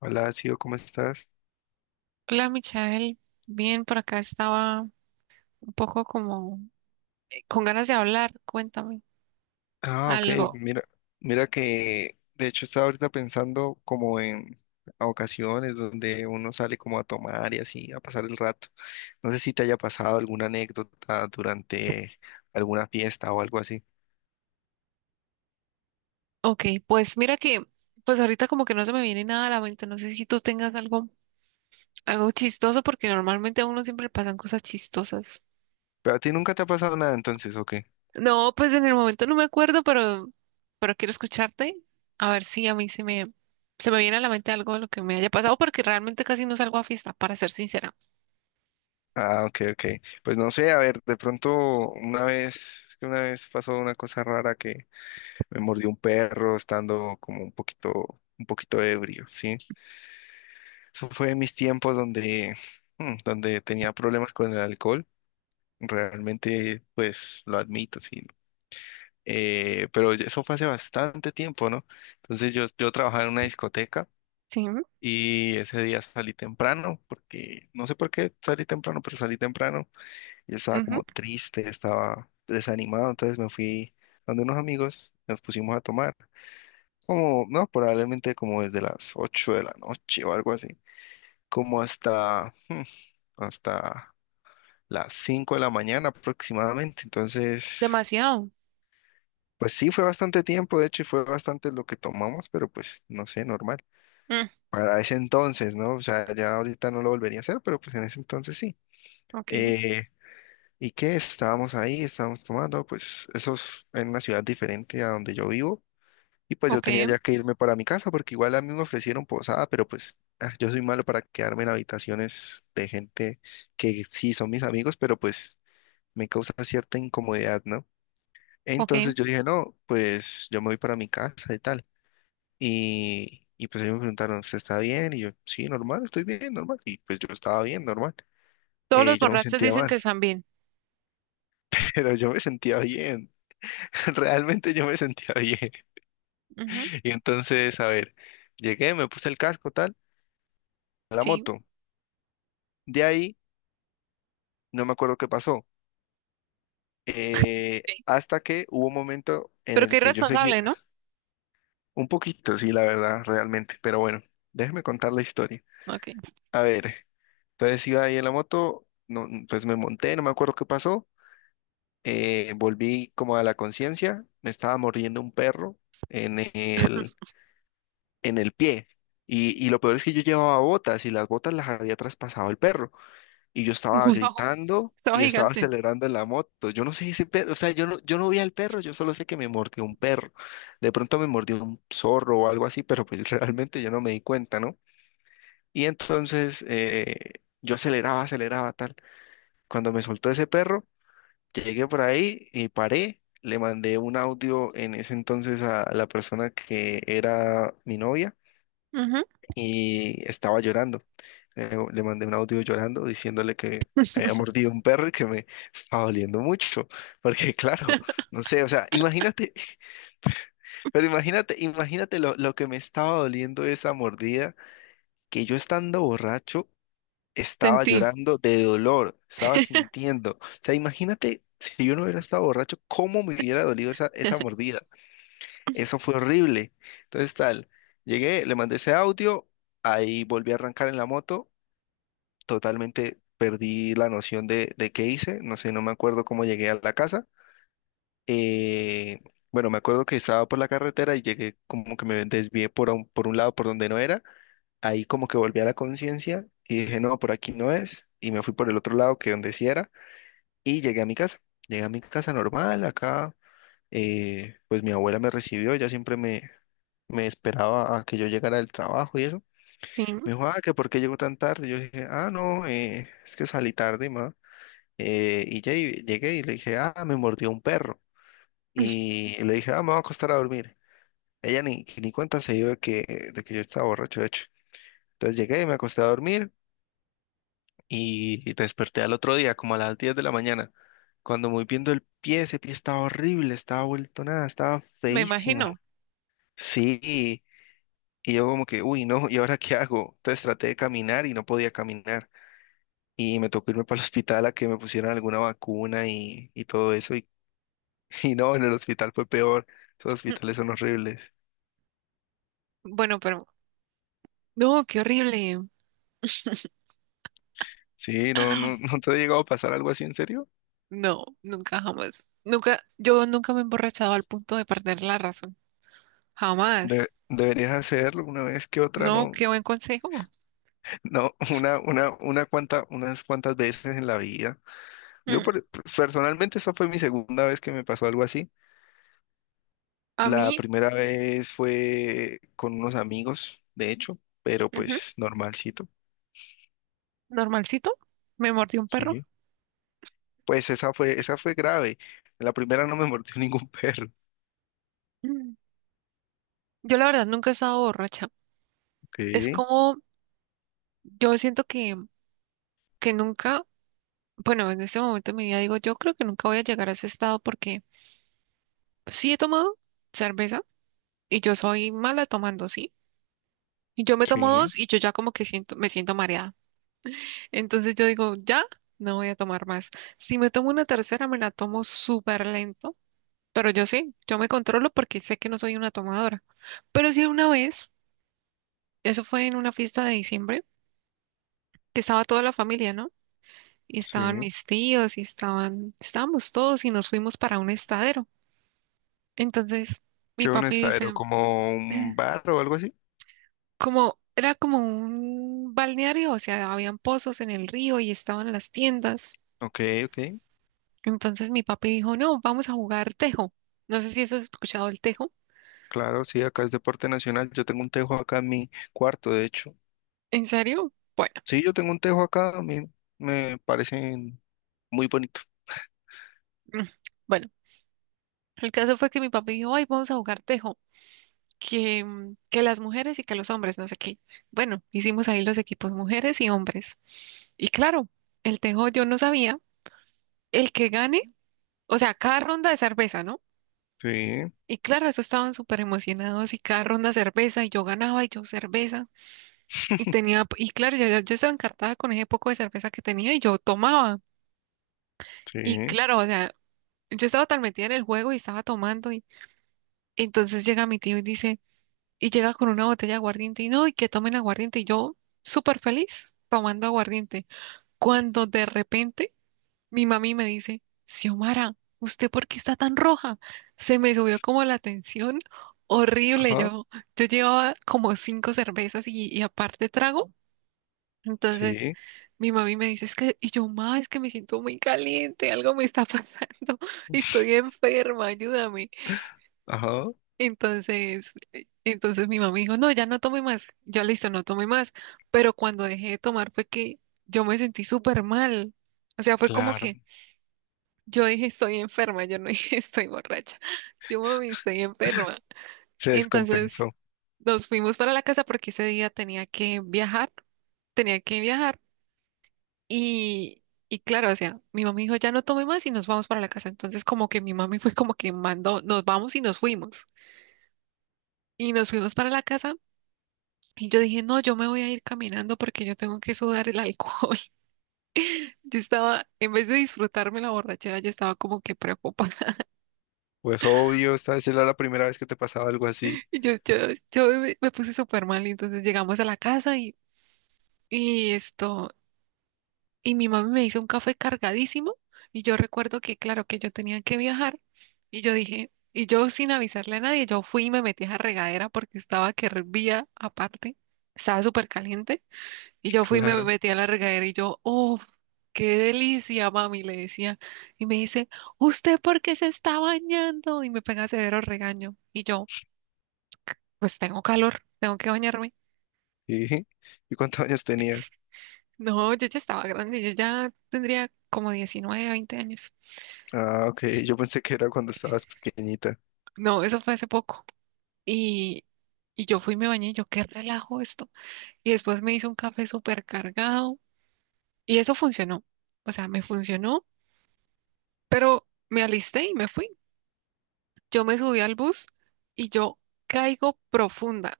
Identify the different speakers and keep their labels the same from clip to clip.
Speaker 1: Hola, Sio, ¿cómo estás?
Speaker 2: Hola, Michael. Bien, por acá estaba un poco como con ganas de hablar. Cuéntame
Speaker 1: Ah, ok,
Speaker 2: algo.
Speaker 1: mira, mira que de hecho estaba ahorita pensando como en ocasiones donde uno sale como a tomar y así, a pasar el rato. No sé si te haya pasado alguna anécdota durante alguna fiesta o algo así.
Speaker 2: Ok, pues mira que, pues ahorita como que no se me viene nada a la mente. No sé si tú tengas algo, algo chistoso, porque normalmente a uno siempre le pasan cosas chistosas.
Speaker 1: Pero a ti nunca te ha pasado nada entonces, ¿o qué?
Speaker 2: No, pues en el momento no me acuerdo, pero quiero escucharte. A ver si a mí se me viene a la mente algo de lo que me haya pasado, porque realmente casi no salgo a fiesta, para ser sincera.
Speaker 1: Ah, ok, ok. Pues no sé, a ver, de pronto una vez, es que una vez pasó una cosa rara que me mordió un perro estando como un poquito ebrio, ¿sí? Eso fue en mis tiempos donde tenía problemas con el alcohol. Realmente, pues lo admito, sí. Eso fue hace bastante tiempo, ¿no? Entonces yo trabajaba en una discoteca
Speaker 2: Sí.
Speaker 1: y ese día salí temprano, porque no sé por qué salí temprano, pero salí temprano. Yo estaba
Speaker 2: Ujú.
Speaker 1: como triste, estaba desanimado, entonces me fui donde unos amigos, nos pusimos a tomar. Como, no, probablemente como desde las 8 de la noche o algo así. como hasta, hmm, hasta las 5 de la mañana aproximadamente. Entonces,
Speaker 2: Demasiado.
Speaker 1: pues sí, fue bastante tiempo, de hecho, y fue bastante lo que tomamos, pero pues no sé, normal.
Speaker 2: Mm,
Speaker 1: Para ese entonces, ¿no? O sea, ya ahorita no lo volvería a hacer, pero pues en ese entonces sí.
Speaker 2: ok,
Speaker 1: Eh, ¿Y qué? Estábamos ahí, estábamos tomando, pues eso es en una ciudad diferente a donde yo vivo. Y pues yo tenía
Speaker 2: ok,
Speaker 1: ya que irme para mi casa porque igual a mí me ofrecieron posada, pero pues yo soy malo para quedarme en habitaciones de gente que sí son mis amigos, pero pues me causa cierta incomodidad, ¿no?
Speaker 2: ok.
Speaker 1: Entonces yo dije, no, pues yo me voy para mi casa y tal. Y pues ellos me preguntaron, ¿usted está bien? Y yo, sí, normal, estoy bien, normal. Y pues yo estaba bien, normal.
Speaker 2: Todos los
Speaker 1: Yo no me
Speaker 2: borrachos
Speaker 1: sentía
Speaker 2: dicen
Speaker 1: mal,
Speaker 2: que están bien.
Speaker 1: pero yo me sentía bien. Realmente yo me sentía bien.
Speaker 2: Ujú.
Speaker 1: Y entonces, a ver, llegué, me puse el casco, tal, a la
Speaker 2: Sí,
Speaker 1: moto. De ahí no me acuerdo qué pasó.
Speaker 2: sí.
Speaker 1: Hasta que hubo un momento en
Speaker 2: Pero qué
Speaker 1: el que yo seguía
Speaker 2: irresponsable, ¿no?
Speaker 1: un poquito, sí, la verdad, realmente. Pero bueno, déjeme contar la historia.
Speaker 2: Ok.
Speaker 1: A ver, entonces iba ahí en la moto, no, pues me monté, no me acuerdo qué pasó. Volví como a la conciencia, me estaba mordiendo un perro en el, en el pie. Y lo peor es que yo llevaba botas y las botas las había traspasado el perro. Y yo estaba
Speaker 2: Wow,
Speaker 1: gritando
Speaker 2: estaba
Speaker 1: y estaba
Speaker 2: gigante.
Speaker 1: acelerando en la moto. Yo no sé si perro, o sea, yo no vi al perro, yo solo sé que me mordió un perro. De pronto me mordió un zorro o algo así, pero pues realmente yo no me di cuenta, ¿no? Y entonces yo aceleraba, aceleraba tal. Cuando me soltó ese perro, llegué por ahí y paré. Le mandé un audio en ese entonces a la persona que era mi novia
Speaker 2: Ujú.
Speaker 1: y estaba llorando. Le mandé un audio llorando diciéndole que me había mordido un perro y que me estaba doliendo mucho, porque claro, no sé, o sea, imagínate, pero imagínate, imagínate lo que me estaba doliendo esa mordida, que yo estando borracho estaba
Speaker 2: Sentí.
Speaker 1: llorando de dolor, estaba sintiendo, o sea, imagínate si yo no hubiera estado borracho, cómo me hubiera dolido esa, esa mordida, eso fue horrible, entonces tal, llegué, le mandé ese audio, ahí volví a arrancar en la moto totalmente perdí la noción de qué hice, no sé, no me acuerdo cómo llegué a la casa. Eh, bueno, me acuerdo que estaba por la carretera y llegué como que me desvié por un lado por donde no era, ahí como que volví a la conciencia y dije, no, por aquí no es, y me fui por el otro lado que donde sí era, y llegué a mi casa, llegué a mi casa normal, acá, pues mi abuela me recibió, ella siempre me esperaba a que yo llegara del trabajo y eso.
Speaker 2: Sí,
Speaker 1: Me dijo, ah, que por qué llegó tan tarde. Yo dije, ah, no, es que salí tarde, ma. Y llegué y le dije, ah, me mordió un perro. Y le dije, ah, me voy a acostar a dormir. Ella ni cuenta se dio de que yo estaba borracho, de hecho. Entonces llegué y me acosté a dormir y desperté al otro día, como a las 10 de la mañana. Cuando voy viendo el pie, ese pie estaba horrible, estaba vuelto nada, estaba
Speaker 2: me
Speaker 1: feísimo.
Speaker 2: imagino.
Speaker 1: Sí, y yo como que, uy, no, ¿y ahora qué hago? Entonces traté de caminar y no podía caminar. Y me tocó irme para el hospital a que me pusieran alguna vacuna y todo eso. Y no, en el hospital fue peor. Esos hospitales son horribles.
Speaker 2: Bueno, pero no, qué horrible.
Speaker 1: Sí, no, no, ¿no te ha llegado a pasar algo así en serio?
Speaker 2: No, nunca jamás. Nunca, yo nunca me he emborrachado al punto de perder la razón. Jamás.
Speaker 1: Deberías hacerlo una vez que otra,
Speaker 2: No,
Speaker 1: no,
Speaker 2: qué buen consejo.
Speaker 1: no, una cuanta, unas cuantas veces en la vida. Yo
Speaker 2: Mm.
Speaker 1: per- Personalmente esa fue mi segunda vez que me pasó algo así.
Speaker 2: A
Speaker 1: La
Speaker 2: mí,
Speaker 1: primera vez fue con unos amigos, de hecho, pero
Speaker 2: ujú,
Speaker 1: pues normalcito.
Speaker 2: normalcito, me mordió un perro.
Speaker 1: Sí. Pues esa fue grave. En la primera no me mordió ningún perro.
Speaker 2: Mm. Yo la verdad nunca he estado borracha. Es
Speaker 1: Ok,
Speaker 2: como, yo siento que nunca. Bueno, en este momento de mi vida digo, yo creo que nunca voy a llegar a ese estado porque sí he tomado cerveza y yo soy mala tomando, sí. Y yo me tomo
Speaker 1: sí,
Speaker 2: dos y yo ya como que siento, me siento mareada. Entonces yo digo, ya no voy a tomar más. Si me tomo una tercera, me la tomo súper lento, pero yo sí, yo me controlo porque sé que no soy una tomadora. Pero sí una vez, eso fue en una fiesta de diciembre, que estaba toda la familia, ¿no? Y
Speaker 1: sí.
Speaker 2: estaban mis tíos y estaban, estábamos todos y nos fuimos para un estadero. Entonces
Speaker 1: ¿Qué
Speaker 2: mi
Speaker 1: un
Speaker 2: papi
Speaker 1: estadero?
Speaker 2: dice,
Speaker 1: ¿Como un bar o algo así?
Speaker 2: como era como un balneario, o sea, habían pozos en el río y estaban las tiendas.
Speaker 1: Ok, ok.
Speaker 2: Entonces mi papi dijo, no, vamos a jugar tejo. No sé si has escuchado el tejo.
Speaker 1: Claro, sí, acá es deporte nacional. Yo tengo un tejo acá en mi cuarto, de hecho.
Speaker 2: ¿En serio? Bueno,
Speaker 1: Sí, yo tengo un tejo acá, a mí me parecen muy bonito.
Speaker 2: mm, bueno, el caso fue que mi papi dijo, ay, vamos a jugar tejo. Que, que las mujeres y que los hombres, no sé qué. Bueno, hicimos ahí los equipos mujeres y hombres. Y claro, el tejo yo no sabía. El que gane, o sea, cada ronda de cerveza, ¿no?
Speaker 1: Sí,
Speaker 2: Y claro, eso estaban súper emocionados y cada ronda cerveza y yo ganaba y yo cerveza. Y tenía, y claro, yo, yo estaba encartada con ese poco de cerveza que tenía y yo tomaba. Y
Speaker 1: sí,
Speaker 2: claro, o sea, yo estaba tan metida en el juego y estaba tomando y entonces llega mi tío y dice, y llega con una botella de aguardiente y no, y que tomen aguardiente. Y yo súper feliz tomando aguardiente. Cuando de repente mi mami me dice, Xiomara, ¿usted por qué está tan roja? Se me subió como la tensión horrible.
Speaker 1: ajá,
Speaker 2: Yo llevaba como 5 cervezas y aparte trago. Entonces
Speaker 1: sí,
Speaker 2: mi mami me dice, es que, y yo, ma, es que me siento muy caliente, algo me está pasando, estoy enferma, ayúdame.
Speaker 1: ajá,
Speaker 2: Entonces, entonces mi mami dijo, no, ya no tome más. Yo, listo, no tome más. Pero cuando dejé de tomar fue que yo me sentí súper mal. O sea, fue como
Speaker 1: claro.
Speaker 2: que yo dije estoy enferma, yo no dije estoy borracha. Yo mami, estoy enferma.
Speaker 1: Se
Speaker 2: Entonces
Speaker 1: descompensó.
Speaker 2: nos fuimos para la casa porque ese día tenía que viajar, tenía que viajar. Y, y claro, o sea, mi mamá dijo, ya no tome más y nos vamos para la casa. Entonces como que mi mami fue como que mandó, nos vamos y nos fuimos. Y nos fuimos para la casa y yo dije, no, yo me voy a ir caminando porque yo tengo que sudar el alcohol. Yo estaba, en vez de disfrutarme la borrachera, yo estaba como que preocupada.
Speaker 1: Pues obvio, esta vez era la primera vez que te pasaba algo así.
Speaker 2: Y yo me puse súper mal y entonces llegamos a la casa y esto, y mi mami me hizo un café cargadísimo y yo recuerdo que, claro, que yo tenía que viajar y yo dije, y yo sin avisarle a nadie, yo fui y me metí a la regadera porque estaba que hervía aparte, estaba súper caliente y yo fui y me
Speaker 1: Claro,
Speaker 2: metí a la regadera y yo, oh, qué delicia, mami, le decía. Y me dice, ¿usted por qué se está bañando? Y me pega severo regaño y yo, pues tengo calor, tengo que bañarme.
Speaker 1: sí. ¿Y cuántos años tenías?
Speaker 2: No, yo ya estaba grande, yo ya tendría como 19, 20 años.
Speaker 1: Ah, ok, yo pensé que era cuando estabas pequeñita.
Speaker 2: No, eso fue hace poco. Y, y yo fui y me bañé, y yo qué relajo esto. Y después me hice un café súper cargado y eso funcionó. O sea, me funcionó, pero me alisté y me fui. Yo me subí al bus y yo caigo profunda,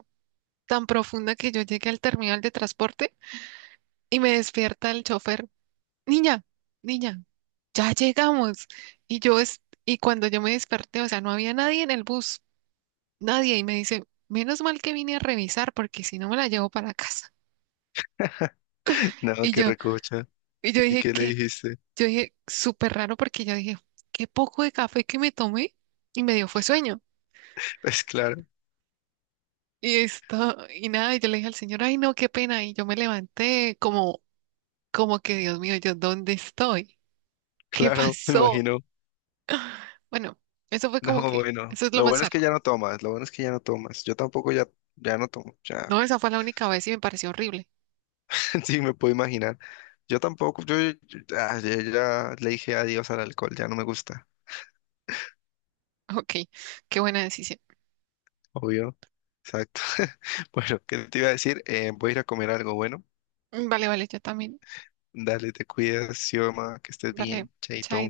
Speaker 2: tan profunda que yo llegué al terminal de transporte y me despierta el chofer niña, niña, ya llegamos. Y yo, es, y cuando yo me desperté, o sea, no había nadie en el bus, nadie, y me dice, menos mal que vine a revisar, porque si no me la llevo para casa.
Speaker 1: No,
Speaker 2: Y
Speaker 1: qué
Speaker 2: yo,
Speaker 1: recocha.
Speaker 2: y yo
Speaker 1: ¿Y
Speaker 2: dije,
Speaker 1: qué le
Speaker 2: ¿qué?
Speaker 1: dijiste?
Speaker 2: Yo dije, súper raro, porque yo dije, qué poco de café que me tomé, y me dio fue sueño.
Speaker 1: Pues claro.
Speaker 2: Y esto, y nada, y yo le dije al señor, ay, no, qué pena, y yo me levanté como, como que, Dios mío, yo, ¿dónde estoy? ¿Qué
Speaker 1: Claro, me
Speaker 2: pasó?
Speaker 1: imagino.
Speaker 2: Bueno, eso fue como
Speaker 1: No,
Speaker 2: que,
Speaker 1: bueno,
Speaker 2: eso es lo
Speaker 1: lo
Speaker 2: más
Speaker 1: bueno es que
Speaker 2: raro.
Speaker 1: ya no tomas, lo bueno es que ya no tomas. Yo tampoco ya, ya no tomo, ya,
Speaker 2: No, esa fue la única vez y me pareció horrible.
Speaker 1: sí me puedo imaginar. Yo tampoco, yo ya le dije adiós al alcohol, ya no me gusta,
Speaker 2: Ok, qué buena decisión.
Speaker 1: obvio, exacto. Bueno, ¿qué te iba a decir? Voy a ir a comer algo bueno.
Speaker 2: Mm, vale, vale, yo también.
Speaker 1: Dale, te cuidas, Xioma, que estés
Speaker 2: Vale,
Speaker 1: bien, chaito.
Speaker 2: chao.